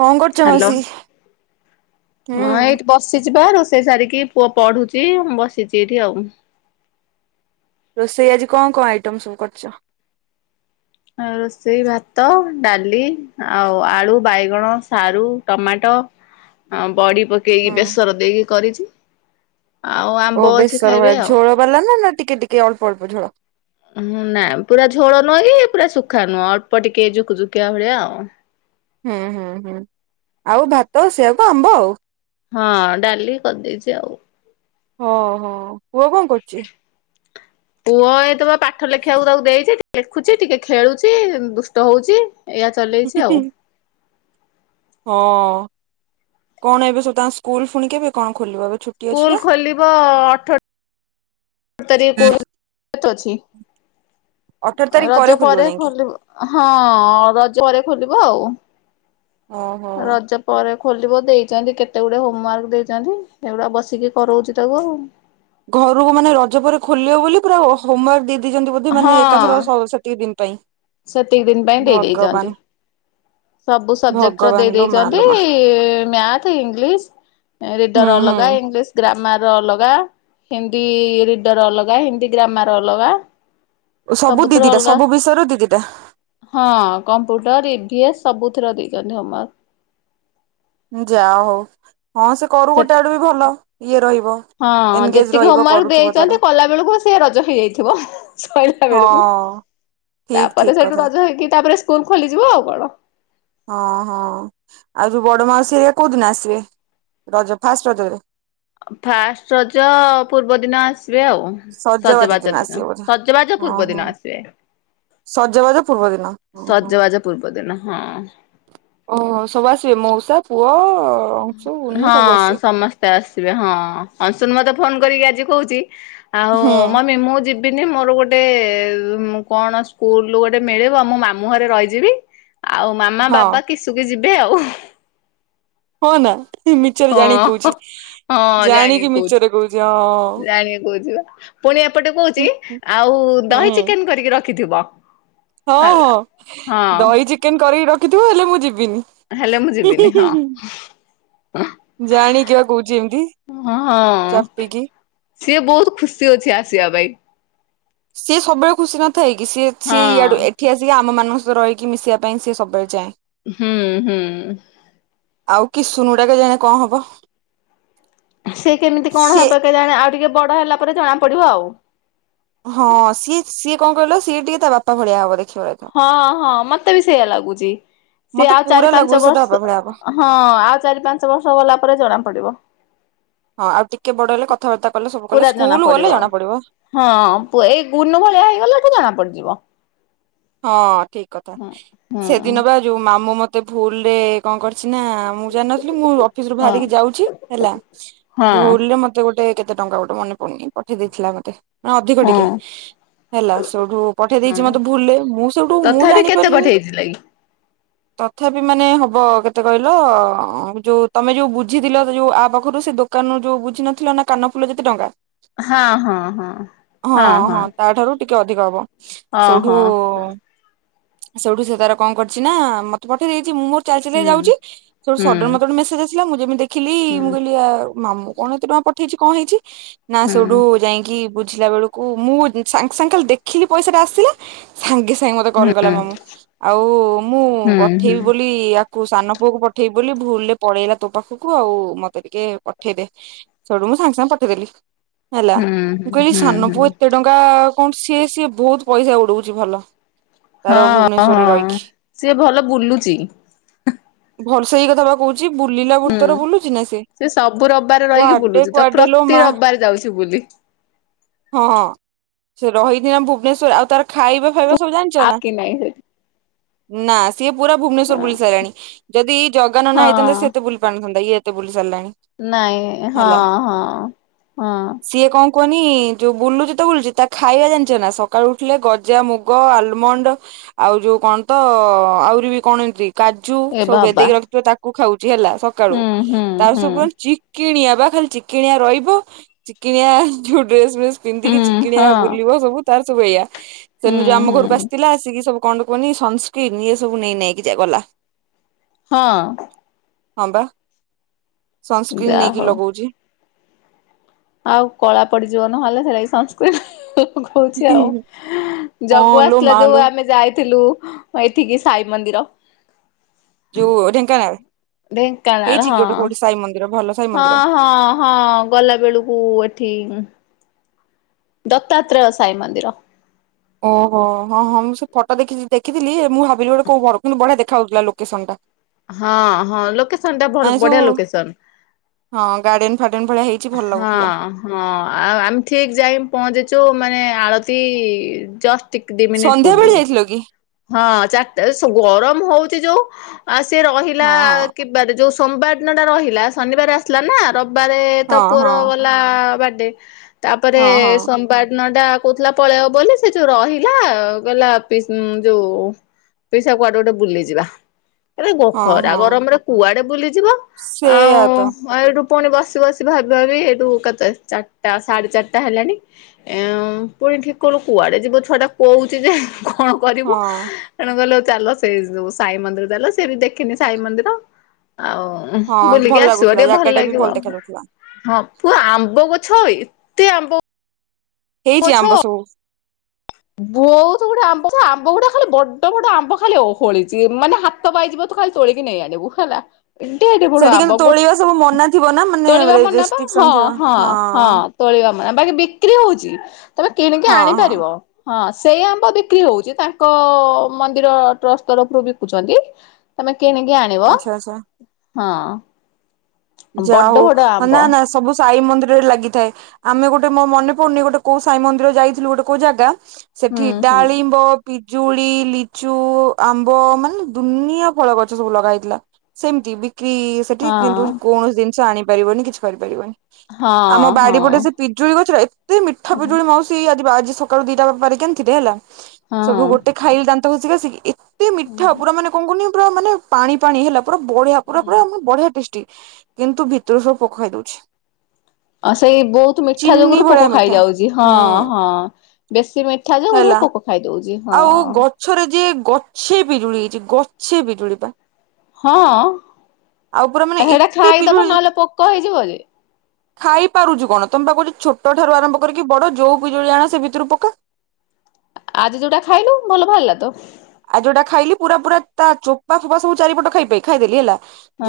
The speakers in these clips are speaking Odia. କଣ କରୁଛ ହାଲୋ ମାଉସୀ? ହୁଁ ହଁ ଏଇଠି ବ ବସିଚିବା ରୋଷେଇ ସାରିକି ପୁଅ ପଡ଼ୁଚି ମୁଁ ବସିଚି ଏଇଠି ଆଉ। ରୋଷେଇ ଆଜି କଁ କଁ ଆଇଟମ୍ ସବୁ କରିଚ? ଆଉ ରୋଷେଇ ଭାତ ଡାଲି ଆଉ ଆଳୁ ବାଇଗଣ ସାରୁ ଟମାଟ ଆଉ ବଡ଼ି ପକେଇକି ହୁଁ ବେସର ଦେଇକି କରିଚି ଓ ବେଶର ଭଳିଆ ଝୋଳ ବାଲାନା ନାଟିକେ-ଟିକେ ଅଳ୍ପ-ଅଳ୍ପ ଝୋଳ? ହୁଁ ନାଁ ପୁରା ଝୋଳ ନୁହକି ପୁରା ଶୁଖା ନୁହଁ ଅଳ୍ପ ଟିକେ ଜୁକୁଜୁକିଆ ଭଳିଆ ଆଉ। ହୁଁ-ହୁଁ-ହୁଁ ଆଉ ଭାତ ସେଆକୁ ଆମ୍ବ ଆଉ। ହଁ ଡାଲି କରିଦେଇଚି ଆଉ। ହଁ ହୋ ପୁଅ କଁ କରୁଚି? ପୁଅ ଏତବେ ପାଠ ଲେଖିବାକୁ ତାକୁ ଦେଇଚି ଲେଖୁଚି ଟିକେ ଖେଳୁଚି ଦୁଷ୍ଟ ହଉଚି ଏଇଆ ଚଲେଇଚି ଆଉ। ହଁ କଣ ଏବେ ସବୁ ତାଙ୍କ ସ୍କୁଲ୍ ଫୁଣିି କେବେ କଣ ଖୋଲିବ ଏବେ ଛୁ ସ୍କୁଲ୍ ଖୋଲିବ ଅଠ ତାରିଖ ସ୍କୁଲ୍ ବନ୍ଦ ଅଛି ଅଠର ତାରିଖ ରଜ ପରେ ଯାଇକି ଖୋଲିବ। ହଁ ରଜ ପରେ ଖୋଲିବ ଆଉ। ଓହୋ। ରଜପ୍ ପରେ ଖୋଲିବ ଦେଇଚନ୍ତି କେତେ ଗୁଡ଼େ ହୋମ୍ ୱାର୍କ ଦେଇଚନ୍ତି ସେଗୁଡ଼ା ବସିକି କରଉଚି ତାକୁ ଆଉ। ଘରକୁ ମାନେ ରଜ ପରେ ଖୋଲିବ ବୋଲି ପୁରା ହୋ ହୋମୱର୍କ ଦେଇ ଇଚନ୍ତି ବୋଧେ ହଁ ମାନେ ଏକାଥର ସ ସେତିକି ଦିନ୍ ପାଇଁ। ସେତିକି ଦିନି ପାଇଁ ଦେଇ ଭଗବାନ ଦେଇଦେଇଚନ୍ତି। ସବୁ ସବଜେକ୍ଟର ଭଗବାନ ଦେଇ ଲୋ ମା ଦେଇଚନ୍ତି ଲୋ ମା ମ୍ୟାଥ୍ ଇଂଲିଶ ହୁଁ ରିଡର ହୁଁ। ଅଲଗା ଇଂଲିଶ ଗ୍ରାମାର ଅଲଗା ହିନ୍ଦୀ ରିଡର ଅଲଗା ହିନ୍ଦୀ ଗ୍ରାମାର ଅଲଗା ସବୁ ସବୁଥିରେ ଦିଦିଟା ଅଲଗା। ସବୁ ବିଷୟର ଦିଦିଟା। ହଁ କମ୍ପ୍ୟୁଟର ଇଭି ଏସ୍ ସବୁଥିର ଦେଇଛନ୍ତି ହୋମୱାର୍କ। ଯା ହଉ, ହଁ ସେ କରୁ ଗୋଟେ ଆଡୁ ବି ଭଲ ଇଏ ରହିବ। ହଁ ଏନଗେଜ ଯେତିକି ରହିବ ହୋମୱାର୍କ କରୁଥିବ ତାର ଦେଇଛନ୍ତି କଲା ବେଳକୁ ସେ ରଜ ହେଇଯାଇଥିବ। ସରିଲା ବେଳକୁ ହଁ ଠିକ ତାପରେ ଠିକ ସେଇଠୁ କଥା ରଜ ହେଇକି ତାପରେ ସ୍କୁଲ ଖୋଲିଯିବ ଆଉ କଣ। ହଁ ହଁ ଆଉ ଯୋଉ ବଡ ମାଉସୀ ହେଇକା କୋଉ ଦିନ ଆସିବେ ରଜ ଫାଷ୍ଟ ରଜରେ। ଫାଷ୍ଟ ରଜ ପୂର୍ବଦିନ ଆସିବେ ଆଉ। ସଜବାଜ ଦିନ ସଜବାଜ ହଁ ପୂର୍ବ ହଁ ଦିନ ଆସିବେ। ସଜବାଜ ପୂର୍ବ ଦିନ ଓ। ସଜବାଜ ପୂର୍ବଦିନ ହଁ। ଓହୋ ସବୁ ଆସିବେ ମଉଷା ପୁଅ ଅଂଶୁ ଗୁନୁ ହଁ ସବୁ ଆସିବେ ସମସ୍ତେ ଆସିବେ ହଁ ଅଂଶୁନ ମତେ ଫୋନ କରିକି ଆଜି କହୁଛି ଆଉ ହୁଁ ମମି ମୁଁ ଯିବ୍ ବିନି ମୋର ଗୋଟେ କଣ ସ୍କୁଲରୁ ଗୋଟେ ମିଳିବ ମୁଁ ମାମୁଁ ଘରେ ରହିଯିବି। ଆଉ ମାମା ହଁ ବାବା କିସୁକି ଯିବେ ଆଉ। ହଁ ନା ମିଛରେ ଜାଣିିକି ହଁ କହୁଛି। ହଁ ଜାଣିକି କହୁଛି ଜାଣିକି କହୁଛି ବା ପୁଣି ଏପଟେ କହୁଛି ହୁଁ ହୁଁ ଆଉ ଦହି ଚିକେନ କରିକି ରଖିଥିବ। ହଁ ହେଲା। ହଁ ହଁ ଦହି ଚିକେନ କରିକି ରଖିଥିବ ହେଲେ ମୁଁ ଯିବିନି। ହେଲେ ମୁଁ ଯିବିନି ହଁ। ଜାଣିକିିବା କହୁଛି ଏମିତି ହଁ ଚାପିକି। ସିଏ ବହୁତ ଖୁସି ଅଛି ଆସିବା ପାଇଁ। ସିଏ ସବୁବେଳେ ଖୁସି ନଥାଏ କି ସିଏ ସିଏ ହଁ। ଇଆଡୁ ଏ ଏଠି ଆସିକି ଆମମାନଙ୍କ ସହ ରହିକି ମିଶିବା ପାଇଁ ସିଏ ସବୁବେଳେ ଚାଏ। ହୁଁ ହୁଁ। ଆଉ କିସୁନୁ ଡା କେଜାଣେ କଣ ହବ। ସେ କେମିତି କଣ ସିଏ ହେବ କେଜାଣି ଆଉ ଟିକେ ବଡ ହେଲା ପରେ ଜଣା ପଡିବ ଆଉ। ହଁ ସିଏ ସିଏ କଣ କହିଲ ସିଏ ଟିକେ ତା ବାପା ଭଳିଆ ହବ ଦେଖିବ ରହିଥା। ହଁ ହଁ ମତେ ବି ସେଇଆ ଲାଗୁଛି ସିଏ ମତେ ଆଉ ପୁରା ଚାରି ଲାଗୁଛି ପାଞ୍ଚ ସେ ତା ବାପା ବର୍ଷ ଭଳିଆ ହବ। ହଁ ଆଉ ଚାରି ପାଞ୍ଚ ବର୍ଷ ଗଲା ପରେ ଜଣା ପଡିବ। ହଁ ଆଉ ଟିକେ ବଡ ହେଲେ କଥାବାର୍ତ୍ତା କଲେ ସବୁ କଲେ ପୁରା ଜଣା ସ୍କୁଲ ଗଲେ ଜଣା ପଡିବ। ହଁ ପୁଅ ଏଇ ଗୁନୁ ଭଳିଆ ହେଇଗଲାଠୁ ଜଣା ପଡିଯିବ। ହଁ ଠିକ କଥା ହୁଁ ହୁଁ ସେଦିନ ବା ଯୋଉ ମାମୁଁ ମତେ ଭୁଲ ରେ କଣ କରିଛି ନା ମୁଁ ଜାଣିନଥିଲି ମୁଁ ଅଫିସରୁ ହଁ ବାହାରିକି ଯାଉଛି ହେଲା ହଁ ଭୁଲରେ ମତ୍ ମତେ ଗୋଟେ କେତେ ଟଙ୍କା ଗୋଟେ ମନେ ପଡୁନି ପଠେଇ ଦେଇଥିଲା ମତେ। ମାନେ ଅଧିକ ହଁ ଟିକେ ହେଲା ସେଠୁ ପଠେଇ ଦେଇଛି ହଁ। ମତେ ଭୁଲରେ। ମୁଁ ସେଇଠୁ ମୁଁ ତଥାପି କେତେ ଜାଣିପାରିଲିନି ପଠେଇଥିଲେ କି? ତଥାପି ମାନେ ହବ କେତେ କହିଲ ଯୋଉ ତମେ ଯୋଉ ବୁଝିଥିଲ ଯୋଉ ଆ ପାଖରୁ ସେ ଦୋକ କାନରୁ ଯୋଉ ବୁଝି ନଥିଲ ନା କାନ ଫୁଲ ଯେତେ ଟଙ୍କା। ହଁ ହଁ ହଁ ହଁ ହଁ। ଟିକେ ଅଧିକ ହବ ହଁ ସେଇଠୁ ହଁ ହଁ ସେଇଠୁ ସେ ତାର କଣ କରିଛି ନା ମତେ ପଠେଇ ଦେଇଛି ମୁଁ ମୋର ଚାଲି ଚାଲି ହୁଁ ଯାଉଛି ସେଠୁ ହୁଁ ସଡନ୍ ମତେ ଗୋଟେ ମେସେଜ ଆସିଲା ମୁଁ ଯେମିତି ଦେଖିଲି ହୁଁ। ମୁଁ କହିଲି ଆଉ ମାମୁଁ କଣ ଏତେ ଟଙ୍କା ପଠେଇଛି କଣ ହେଇଛି ନା ହୁଁ ସେଇଠୁ ଯାଇକି ବୁଝିଲା ବେଳକୁ ମୁଁ ସାଙ୍ଗେ ସାଙ୍ଗେ ଖାଲି ଦେଖିଲି ପଇସା ଟା ଆସିଲା। ସାଙ୍ଗେ ସାଙ୍ଗେ ମତେ କଲ କଲା ହୁଁ ମାମୁଁ ଆଉ ମୁଁ ହୁଁ ହୁଁ ପଠେଇବି ବୋଲି ଆ କୁ ସାନ ପୁଅ କୁ ପଠେଇବି ବୋଲି ଭୁଲରେ ପଳେଇଲା ତୋ ପାଖକୁ ଆଉ ମତେ ଟିକେ ପଠେଇଦେ। ସେଠୁ ମୁଁ ସାଙ୍ଗେ ସାଙ୍ଗେ ପଠେଇଦେଲି ହେଲା ମୁଁ ହୁଁ କହିଲି ହୁଁ ସାନ ହୁଁ। ପୁଅ ଏତେ ଟ ଙ୍କା କଣ ସିଏ ସିଏ ବହୁତ ପଇସା ଉଡଉଛି ଭଲ। ତାର ହଁ ଭୁବନେଶ୍ୱରରେ ହଁ ରହିକି ସିଏ ଭଲ ବୁଲୁଚି। ଭ ସଇ କଥା ବା କହୁଛି ବୁଲିଲା ହୁଁ ବୃତ୍ତର ବୁଲୁଛି ନା ସେ। ସେ ସବୁ ରବିବାର ରହିକି କୁଆଡେ ବୁଲୁଛି ତ କୁଆଡେ ଲୋ ପ୍ରତି ମା ରବିବାର ଯାଉଛି ବୁଲି। ହଁ ସେ ରହିଛି ନା ଭୁବନେଶ୍ୱର ଆଉ ତାର ଖାଇବା ଫା ଜାଣିଚ ଆଉ ନା କି ନାଇଁ ସେଠି ନା ସିଏ ପୁରା ଭୁବନେଶ୍ୱର ହଁ ବୁଲି ସାରିଲାଣି ଯଦି ଜଗାନନା ହେଇଥାନ୍ତା ହଁ ସିଏ ଏତେ ବୁଲି ପାରୁିନଥାନ୍ତା ଇଏ ଏତେ ବୁଲି ସାରିଲାଣି। ନାଇଁ ହଁ ହେଲା ହଁ ହଁ। କୁଅନି ଯୋଉ ବୁଲୁଛି ତ ବୁଲୁଚି ତା ଖାଇବା ଜାଣିଛ ନା ସକାଳୁ ଉଠିଲେ ଗଜା ମୁଗ ଆଲମଣ୍ଡ ଆଉ ଯୋଉ କଣ ତ ଆହୁରି ବି କଣ ଏମିତି କାଜୁ ଏ ସବୁ ବାବା ଭେଦେଇକି ରଖିଥିବ ତାକୁ ଖାଉଛି ହେଲା ସକାଳୁ ହୁଁ ହୁଁ ତାର ହୁଁ ସବୁ ଚି କିଣିଆ ବା ଖାଲି ଚିକିଣିଆ ରହିବ ଚିକିଣିଆ ଯୋଉ ଡ୍ରେସ ଫ୍ରେସ୍ ପିନ୍ଧିକି ହୁଁ ଚିକିଣିଆ ହଁ ବୁଲିବ ସବୁ ତାର ସବୁ ଏଇଆ ହୁଁ ସେଦିନ ଯୋଉ ଆମ ହୁଁ ଘରକୁ ଆସିଥିଲା ଆସିକି ସବୁ କଣ କୁହନି ସନ୍ ସ୍କ୍ରିନ ଆଇଏ ସବୁ ନିଏ ନେଇକି ନା ଯା ଗଲା। ହଁ। ହଁ ବା ସନ୍ ସ୍କ୍ରୀନ ଯାହା ନେଇକି ହଉ ଲଗଉଚି। ଆଉ କଳା ପଡିଯିବ ନହେଲେ ସେଟା କି ସନ୍ ସ୍କ୍ରିନ ଲାଗଉଚି ଆଉ ହଁ ଜଗୁ ଲୋ ଆସଥିଲା ମା ଯୋଉ ଲୋ ଆମେ ଯାଇଥିଲୁ ହଁ ଏଠିକି ସାଇ ମନ୍ଦିର ଯଉ ଢେଙ୍କାନାଲ୍ ଢ଼େଙ୍କାନାଳ ହଁ ମନ୍ଦିର ଭଲ ସାଇ ହଁ ମନ୍ଦିର ହଁ। ହଁ ଗଲା ବେଳକୁ ଏଠି ଦତା ତ୍ରେୟ ସାଇ ମନ୍ଦିର। ଓହୋ ହଁ ହଁ ମୁଁ ସେ ଫଟୋ ଦେଖି ଦେଖିଥିଲି ମୁଁ ଭାବିଲି ଗୋଟେ କୋଉ ଘର କିନ୍ତୁ ବଢିଆ ଦେଖା ହାଉଉଥିଲା ଲୋକେସନ ଟା। ହଁ ହଁ ଲୋକେସନ ଟା ଭ ମାନେ ସବୁ ବଢିଆ ଲୋକେସନ। ହଁ ଗାର୍ଡେନ ଫାଡେନ୍ ଭଳିଆ ହେଇ ହଁ। ହଁ ଆଉ ଆମେ ଠିକ ଯାଇକି ପହଞ୍ଚିଚୁ ମାନେ ଆଳତି ଜଷ୍ଟ ଟିକ୍ ଦି ମିନିଟ ସନ୍ଧ୍ୟା ବେଳେ ପୂର୍ବରୁ। ଯାଇଥିଲ କି ହଁ ଚାରଟା ଗରମ ହଉଛି ଯୋଉ ଆ ସିଏ ରହିଲା ହଁ ବାର ଯୋଉ ସୋମବାର ଦିନଟା ରହିଲା ଶନିବାର ଆସିଲା ନା ରବିବାରେ ହଁ ତ ହଁ ପୁଅର ହଁ ହେଲା ବାଡେ ତାପରେ ହଁ ହଁ ସ୍ ବାର୍ ଦିନ ଟା କହୁଥିଲା ପଳେଇବ ବୋଲି ସେ ଯୋଉ ରହିଲା କହିଲା ପିସ୍ ଉଁ ଯୋଉ ପିସା କୁଆଡେ ଗୋଟେ ବୁଲିଯିବା। ଆରେ ହଁ ଖରା ହଁ ଗରମରେ କୁଆଡେ ବୁଲିଯିବ ଆଉ ସେଇଆ ତ ଏଇଠୁ ପୁଣି ବସି ବସି ଭାବି ଭାବି ଏଇଠୁ କେତେ ଚାରିଟା ସାଢେ ଚାରିଟା ହେଲାଣି। ଏ ମ୍ ପୁଣି ଠିକ କଲୁ କୁଆଡେ ଯିବ ଛୁଆ ଟା କହୁଛି ଯେ କଣ କରିବୁ ହଁ ତେଣୁ କହିଲେ ଚାଲ ସେଇ ଯୋଉ ସାଇ ମନ୍ଦିର ଚାଲ ସେ ବି ଦେଖିନି ସାଇ ମନ୍ଦିର ଆଉ ଉଁ ହଁ ଭଲ ବୁଲିକି ଆସିବ ଲାଗୁଥିଲା ଟିକେ ଜାଗା ଭଲ ଟା ବି ଲାଗିବ ଦେଖା ଆଉ। ଯାଉଥିଲା ହଁ ପୁଅ ଆମ୍ବ ଗଛ ଏତେ ଆମ୍ବ ହେଇଛି ଆମ୍ବ ସବୁ। ବହୁତ୍ ଗୁଡ଼େ ଆମ୍ବ ଯେ ଆମ୍ବ ଗୁଡା ଖାଲି ବଡ ବଡ ଆମ୍ବ ଖାଲି ଓହଳିଛି ମାନେ ହା ହତ ପାଇଯିବ ତୁ ଖାଲି ତୋଳିକି ନେଇ ଆଣିବୁ ହେଲା। ଏତେ ଏତେ ବଡ ସେଠି କିନ୍ତୁ ଆମ୍ବ ଗୋ ତୋଳିବା ସବୁ ମନା ଥିବ ନା ମାନେ ତୋଳିବା ମନା ବା ରେଷ୍ଟ୍ରିକସନ ହଁ ଥିବ ହଁ ହଁ। ତୋଳିବା ମା ବାକି ବିକ୍ରି ହଉଛି ତମେ କିଣିକି ହଁ ହଁ ଆଣିପାରିବ। ହଁ ସେଇ ଆମ୍ବ ବିକ୍ରି ହଉଛି ତାଙ୍କ ମନ୍ଦିର ଟ୍ରଷ୍ ତରଫରୁ ବିକୁଛନ୍ତି ତମେ କିଣିକି ଆଣିବ ଆଚ୍ଛା ଆଚ୍ଛା ହଁ। ଯା ବଡ ହଉ ବଡ ଆମ୍ବ ଅନା ଅନା ସବୁ ସାଇ ମନ୍ଦିରରେ ଲାଗିଥାଏ ଆମେ ଗୋଟେ ମୋ ମନେ ପଡୁନି ଗୋଟେ କୋଉ ସାଇ ମନ୍ଦିର ଯାଇଥିଲୁ ଗୋଟେ କୋଉ ଜାଗା ହୁଁ ସେଠି ହୁଁ ଡାଳିମ୍ବ ପିଜୁଳି ଲିଚୁ ଆମ୍ବ ମାନେ ଦୁନିଆ ଫଳ ଗଛ ସବୁ ଲଗା ହେଇଥିଲା। ସେମିତି ବିକ୍ରିସ୍ ସେଠି ହଁ କିନ୍ତୁ କୌଣସି ଜିନିଷ ଆଣିପାରିବନି କିଛି କରିପାରିବନି ହଁ ଆମ ହଁ ବାଡି ପଟେ ସେ ପିଜୁଳି ଗଛରେ ଏତେ ମିଠା ହଁ ପିଜୁଳି ମାଉସୀ ଆଜି ବାଜି ସକାଳୁ ଦିଟା ପାରିକିଆଣିଥିଲି ହେଲା ସେଠୁ ହଁ ଗୋଟେ ଖାଇଲି ଦାନ୍ତ ଘସିକି ଆସିକି ଏତେ ମିଠା ପୁରା ମାନେ କଣ କନି ପୁରା ମାନେ ପାଣି ପାଣି ହେଲା ପୁରା ବଢିଆ ହୁଁ ପୁରାପୁରା ବଢିଆ ଟେଷ୍ଟି କିନ୍ତୁ ଭିତରୁ ସବୁ ପୋକ ଖାଇ ଦଉଛି। ଅ ସେଇ ବହୁତୁ ମିଠା ଚିନି ଯୋଗୁରୁ ପୋକ ଭଳିଆ ମିଠା ଖାଇଯାଉଛି ହଁ ହୁଁ ହଁ ବେଶୀ ମି ଠା ଯୋଗୁରୁ ହେଲା ପୋକ ଖାଇଦଉଛି ହଁ। ଆଉ ଗଛରେ ଯେ ଗଛେ ପିଜୁଳି ହେଇଛି ଗଛେ ବିଜୁଳିିବା। ହଁ ପୁରା ମାନେ ହେଟା ଏତେ ଖାଇଦବ ପିଜୁଳି ନହେଲେ ପୋକ ହେଇଯିବ ଯେ। ଖାଇ ପାରୁଛୁ କଣ ତମେ ବା କହୁଛ ଛୋଟ ଠାରୁ ଆରମ୍ଭ କରିକି ବଡ ଯୋଉ ପିଜୁଳି ଆାଣ ସେ ଭିତୁରୁ ପୋକା। ଆଜି ଯୋଉଟା ଖାଇଲୁ ଭଲ ବାହାରିଲା ତ। ଆ ଯୋଉଟା ଖାଇଲି ପୁରା ପୁରା ତା ଚୋପା ଫୋପା ସବୁ ଚାରିପଟ ଖାଇପି ଖାଇଦେଲି ହେଲା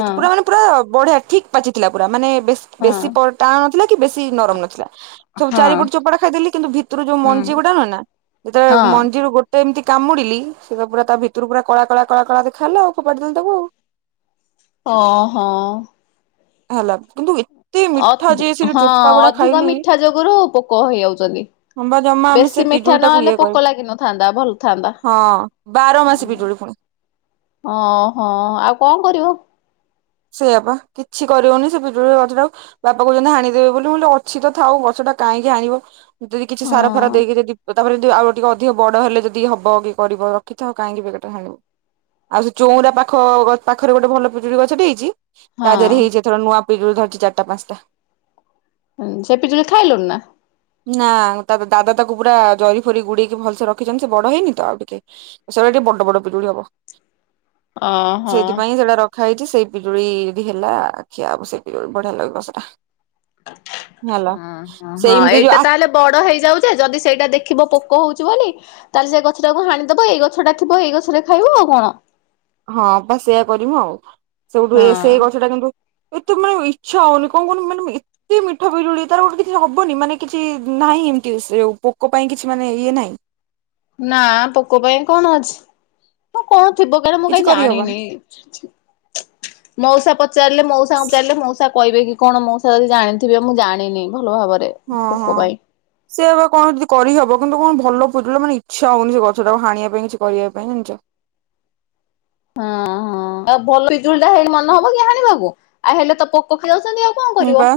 ଯେ ପୁରା ମାନେ ପୁରା ବଢିଆ ଠିକ୍ ପାଚିଥିଲା ପୁରା ମାନେ ବେସ୍ ହଁ ବେଶୀ ପ ଟାଣନଥିଲା କି ବେଶୀ ନରମ ନଥିଲା। ସବୁ ହଁ ଚାରିପଟ ଚୋପାଟା ଖାଇଦେଲି କିନ୍ତୁ ଭିତୁରୁ ଯୋଉ ହୁଁ। ମଞ୍ଜି ଗୁଡ଼ାକ ନା ଯେ ହଁ ମଞ୍ଜିରୁ ଗୋ ଟେ ଏମିତି କାମୁଡିଲି ସେଟା ପୁରା ତା ଭିତୁରୁ ପୁରା କଳା କଳା କଳା କଳା ଦେଖାଗଲା ଆଉ ଫୋପାଡି ଦେଲି ତାକୁ ଆଉ। ଅ ହଁ। ହେଲା କିନ୍ତୁ ଏ ଅ ହଁ ଅଧିକ ଖାଇଲି ମିଠା ଯୋଗୁରୁ ପୋକ ହେଇଯାଉଛନ୍ତି। ହଁ ବା ଜମା ଆମେ ସେ ବେଶୀ ମିଠା ପିଜୁଳି ଟାକୁ ନହେଲେ ଇଏ କରିବୁ ପୋକ ଲାଗିନଥାନ୍ତା ଭଲଥାନ୍ତା। ହଁ ବାର ମାସି ପିଜୁଳି ପୁଣି। ଓହୋ ଆଉ କଣ କରିବ? ସେଇଆ ପା କିଛି କରିଉନି ସେ ପିଜୁଳି ଗଛଟାକୁ ବାପା କହୁଛନ୍ତି ହାଣିଦେବେ ବୋଲି ମୁକଲି ଅଛି ତ ଥାଉ ଗଛଟା କାହିଁକି ହାଣିବ। ଯଦି କିଛି ହଁ ସାର ଫାର ଦେଇକି ଯଦି ପ ତାପରେ ଯଦି ଆଉ ଟିକେ ଅଧିକ ବଡ ହେଲେ ଯଦି ହବ କି କରିବ ରଖିଥାଅ କାହିଁକି ବିକେରଟା ହାଣିବ। ଆଉ ସେ ଚଉଁରା ପାଖ ଗ ପାଖରେ ଗୋଟେ ଭଲ ପୁଜୁଡି ଗଛ ଟି ଜି ତାଦେହରେ ହଁ ହେଇଛି ଏଥର ନୂଆ ପିଜୁଳି ଧରିଛି ଚାରିଟା ପାଞ୍ଚଟା। ହୁଁ ସେ ପିଜୁଲି ଖାଇଲୁଣି ନା? ନା ତା ଦାଦା ତାକୁ ପୁରା ଜରି ଫରି ଗୁଡେଇକି ଭଲ୍ସେ ରଖିଛନ୍ତି ସେ ବଡ ହେଇନି ତ ଆଉ ଟିକେ ସେଗୁଡାକ ଟିକେ ବଡ ବଡ ପିଜୁଳି ହବ ଓହୋ ହଁ ସେଇଥିପାଇଁ ସେଇଟା ରଖା ହେଇଛି ସେଇ ପିଜୁଳି ଯଦି ହେଲା ଖିଆହବ ସେତିବେଳୁ ବଢିଆ ଲାଗିବ ସେଟା। ହେଲା ହଁ ସେଇମ୍ତି ଯୋଉ ଏଇଟା ଆ ତାହେଲେ ବଡ ହେଇଯାଉ ଯେ ଯଦି ସେଇଟା ଦେଖିବ ପୋକ ହଉଛିି ବୋଲି ତାହାଲେ ସେ ଗଛଟାକୁ ହାଣିଦବ ଏଇ ଗଛଟା ଥିବ ଏଇ ଗଛ ରେ ଖାଇବ ଆଉ କଣ। ହଁ ପା ସେୟା କରିମୁ ଆଉ ସେଠୁ ଏ ହଁ ସେଇ ଗଛ ଟା କିନ୍ତୁ ଏତେ ମାନେ ଇଚ୍ଛାହଉନି କଣ କନି ମାନେ ମିଏ କି ମିଠା ପିଜୁଳି ତାର ଗୋଟେ କିଛି ହବନି ମାନେ କିଛି ନାହିଁ ଏମ୍ତି ସେଉ ପୋକ ପାଇଁ କିଛି ମାନେ ଇଏ ନାହିଁ। ନା ପୋକ ପାଇଁ କଣ ଅଛି? ପୋକ କଣ ଥିବ କେଣି ମୁଁ କିଛି କାହିଁ କରିହବନି। ଜାଣିନି। ମଉସା ପଚାରିଲେ ମଉସା ଉଁଚାରିଲେ ମଉସା କହିବେ କି କଣ ମଉସା ଯଦି ଜାଣିଥିବେ ମୁଁ ଜାଣିନି ଭଲ ଭାବରେ। ହଁ ପୋକ ହଁ। ପାଇଁ ସେ ଏବେ କଣ ଯଦି କରିହବ କିନ୍ତୁ କଣ ଭଲ ପିଜୁଳି ମାନେ ଇଚ୍ଛା ହଉନି ସେ ଗଛ ଟାକୁ ହାଣିଆପାଇଁ କିଛି କରିବା ପାଇଁ ଜାଣିଛ। ହଁ ହଁ ଆଉ ଭଲ ବିିଜୁଳି ଟା ହେଲେ ମନ ହବ କି ହାଣିବାକୁ ଆ ହେଲେ ତ ପୋକ ଖା ଯାଉଛନ୍ତି ଆଉ। କଣ ମୁଁ କରିବ ବା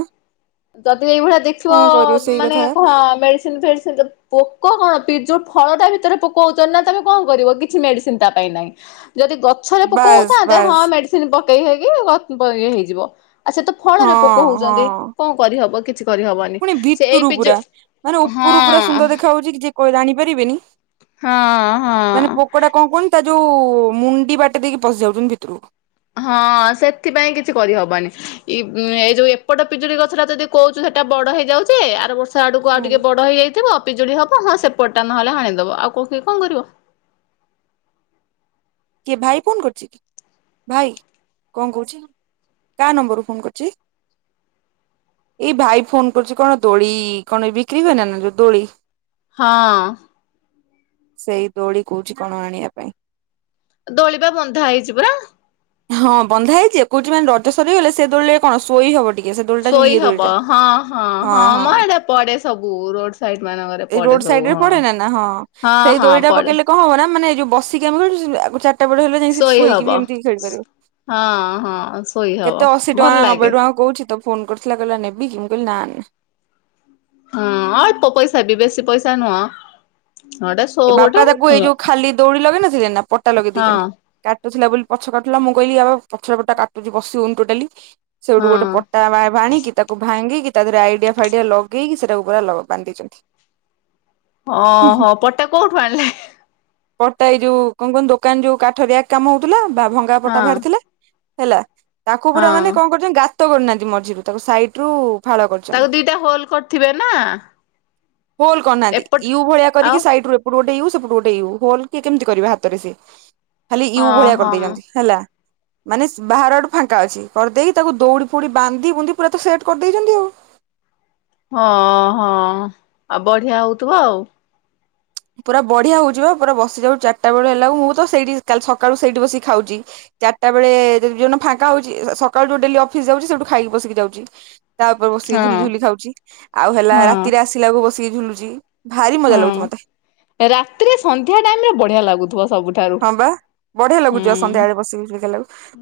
ଯଦି ଏଇଭଳିଆ ଦେଖିବ କଣ କରିବ ସେଇ ମାନେ କଥା କହ ମେଡିସିନ୍ ଫେଡିସିନ୍ ଯ ପୋକ କଣ ପିଜ ଯୋଉ ଫଳ ଟା ଭିତରେ ପୋକ ହଉଚ ନା ତମେ କଣ କରିବ କିଛି ମେଡିସିନ ତା ପାଇଁ ନାଇଁ। ଯଦି ଗଛରେ ପୋକ ବାସ୍ ହଉଥାନ୍ତେ ହଁ ବାସ୍ ମେଡି ଚିଲି ପକେଇ ହେଇକି ଇଏ ହେଇଯିବ ଆଉ ସେ ତ ଫଳରେ ହଁ ପୋକ ହଉଛନ୍ତି ହଁ କଣ କରିହବ କିଛି। କରିହବରେ। ପୁଣି ଭିତରୁ ପୁରା ମାନେ ଉପରୁ ପୁରା ସୁନ୍ଦର ଦେଖା ହଉଛି କିଛି କ ଜାଣିପାରିବେନି ହଁ ମାନେ ହଁ। ପୋକୋଡା କଣ କଣ? ତା ଯୋଉ ମୁଣ୍ଡି ବାଟେ ଦେଇକି ପଶି ଯାଉଛନ୍ତି ଭିତୁରୁ କୁ। ହଁ ସେଥିପାଇଁ କିଛି କରିହବନି। ଇ ଏଇ ଯୋଉ ଏପଟ ପିଜୁଳି ଗଛଟା ଯଦି କହୁଛୁ ସେଟା ବଡ ହେଇଯାଉଛେ ଆର ବର୍ଷ ସେ ଆଡ଼କୁ ଆଉ ହଁ ଟିକେ ବଡ଼ ହେଇ ଯାଇଥିବ ଅ ପିଜୁଳି ହବ ହଁ ସେପଟା ନହଲେ ଆଣିଦେବ ଆଉ କୋଉଠି କଣ କରିବ। କିଏ ଭାଇ ଫୋନ କରୁଛି କି? ଭାଇ କଣ କହୁଛି କା ନମ୍ବରରୁୁ ଫୋନ କରୁଛି। ଏଇ ଭାଇ ଫୋନ କରୁଛି କଣ ଦୋଳି କଣ ଏ ବିକ୍ରି ହୁଏ ନା ନା ଯୋଉ ଦୋଳି। ହଁ। ସେଇ ଦୋଳି କହୁଛି କଣ ଆଣିବା ପାଇଁ। ଦୋଳିବା ବନ୍ଧା ହେଇଛି ପରା। ହଁ ବନ୍ଧା ହେଇଛି କହୁଛି ମାନେ ରଜ ସରିଗଲେ ସେ ଦୋଳିରେ କଣ ଶୋଇ ହବନ ଶୋଇ ହବ ହଁ ହଁ ହଁ ମ ଏଟା ପଡେ ସବୁ ରୋଡ ସାଇଡ ମାନଙ୍କରେ ଏ ପଡେ ରୋଡ ସବୁ ସାଇଡ୍‌ ରେ ହଁ ପଡେ ନା ନା ହଁ ହଁ ସେଇ ହଁ ଦୋଳି ଟା ପଡେ ପକେଇଲେ କଣ ହବ ନା ମାନେ ଯୋଉ ବସିକି ଆମେ ଚାର୍ଟା ବେଳେ ହେଲେ ଯାଇକି ସେଠି ଶୋଇ ଶୋଇକି ହବ ବି ଏମିତି ଖେଳିପାରିବୁ। ହଁ ହଁ ଶୋଇ ହବ ଭଲ ଲାଗେ। ହଁ କହୁଛି ତ ଫୋନ କରିଥିଲା କହିଲା ନେବି କି ମୁଁ କହିଲ ନା। ହଁ ଅଳ୍ପ ପଇସା ବି ବେଶି ପଇସା ନୁହଁ। ଗୋଟେ ଶୋ ଏ ଗୋଟେ ବାପା ତାକୁ ଏଇ ଯୋଉ ହଁ ଖାଲି ଦୌଡି ଲଗେଇ ନଥିଲେ ନା ପଟା ଲଗେଇ ଦେଇଛନ୍ତି। କାଟୁଥିଲା ବୋଲି ପଛ କାଟୁଥିଲା ମୁଁ କହିଲି ଆଉ ପଛର ପଟା କାଟୁଛି ବସି ହୋଉନି ଟୋଟାଲି। ସେଇଠୁ ଗୋଟେ ହଁ ପଟା ଭା ଭାଣିକି ତାକୁ ଭାଙ୍ଗିକି ତା ଦେହରେ ଆଇଡିଆ ଫାଇଡିଆ ଲଗେଇକି ସେଇଟାକୁ ପୁରା ଲ ବାନ୍ଧ ଦେଇଛନ୍ତି। ହଁ ହୁଁ ହୁଁ ହଁ ପଟା କୋଉଠୁ ଆଣିଲେ। ପଟା ଏ ଯୋଉ କଣ କହନ ଦୋକାନ ଯୋଉ କାଠ ରିଆକ୍ କାମ ହଉଥିଲା ବା ଭଙ୍ଗା ହଁ ପଟା ବାହାରିଥିଲା। ହେଲା ତାକୁ ପୁରା ମାନେ ହଁ କଣ କରୁଛନ୍ତି ଗାତ କରିନାହାନ୍ତି ମଝିରୁ ତାକୁ ସାଇଡ୍‌ ରୁ ଫାଳ କରିଛନ୍ତି। ତାକୁ ଦିଟା ହୋଲ କରିଥିବେ ନା। ହୋଲ କରୁନାହାନ୍ତି ଏପଟ ୟୁ ଭଳିଆ କରିକି ଆଉ ହେଇତୁରୁ ଏପଟୁ ଗୋଟେ ୟୁ ସେପଟୁ ଗୋଟେ ୟୁ ହୋଲ୍ କିଏ କେମିତି କରିବେ ହାତରେ ସେ। ଖାଲି ୟୁ ହଁ ଭଳିଆ ହଁ କରିଦେଇଛନ୍ତି ହେଲା। ମାନେ ବାହାର ଆଡୁ ଫାଙ୍କା ଅଛି କରଦେଇ ତାକୁ ଦୌଡ଼ି ଫୌଡ଼ି ବାନ୍ଧି ବୁନ୍ଧି ପୁରା ତ ସେଟ୍ କରିଦେଇଛନ୍ତି ଆଉ। ହଁ ହଁ ଆଉ ବଢିଆ ହଉଥିବ ଆଉ। ପୁରା ବଢିଆ ହୋଉଚିବା ପୁରା ବସି ଯାଉୁ ଚାରିଟା ବେଳ ହେଲାକୁ ମୁଁ ତ ସେଇଠି କାଲ୍ ସକାଳୁ ସେଇଠି ବସି ଖାଉଚି। ଚାରିଟା ବେଳେ ଯୋ ଯୋଉ ଦିନ ଫାଙ୍କା ହଉଛି ସକାଳୁ ଯୋଉ ଡେଲି ଅଫିସ ଯାଉଚି ସେଇଠୁ ଖାଇକି ପଶିକି ଯାଉଚି। ତା ଉପରେ ବସିକି ଝୁଲି ହଁ ଝୁଲି ଖାଉଛି ଆଉ ହେଲା ହଁ ରାତିରେ ଆସିଲା ବ ବସିକି ଝୁଲୁଚି। ଭାରି ମଜା ଲାଗୁଛି ହଁ ମତେ। ରାତିରେ ସନ୍ଧ୍ୟା ଟାଇମରେ ବଢିଆ ଲାଗୁଥୁବ। ହଁ ବା ବଢିଆ ଲାଗୁଛିି ସନ୍ଧ୍ୟାବେଳେ ବସିକି [unintelligible]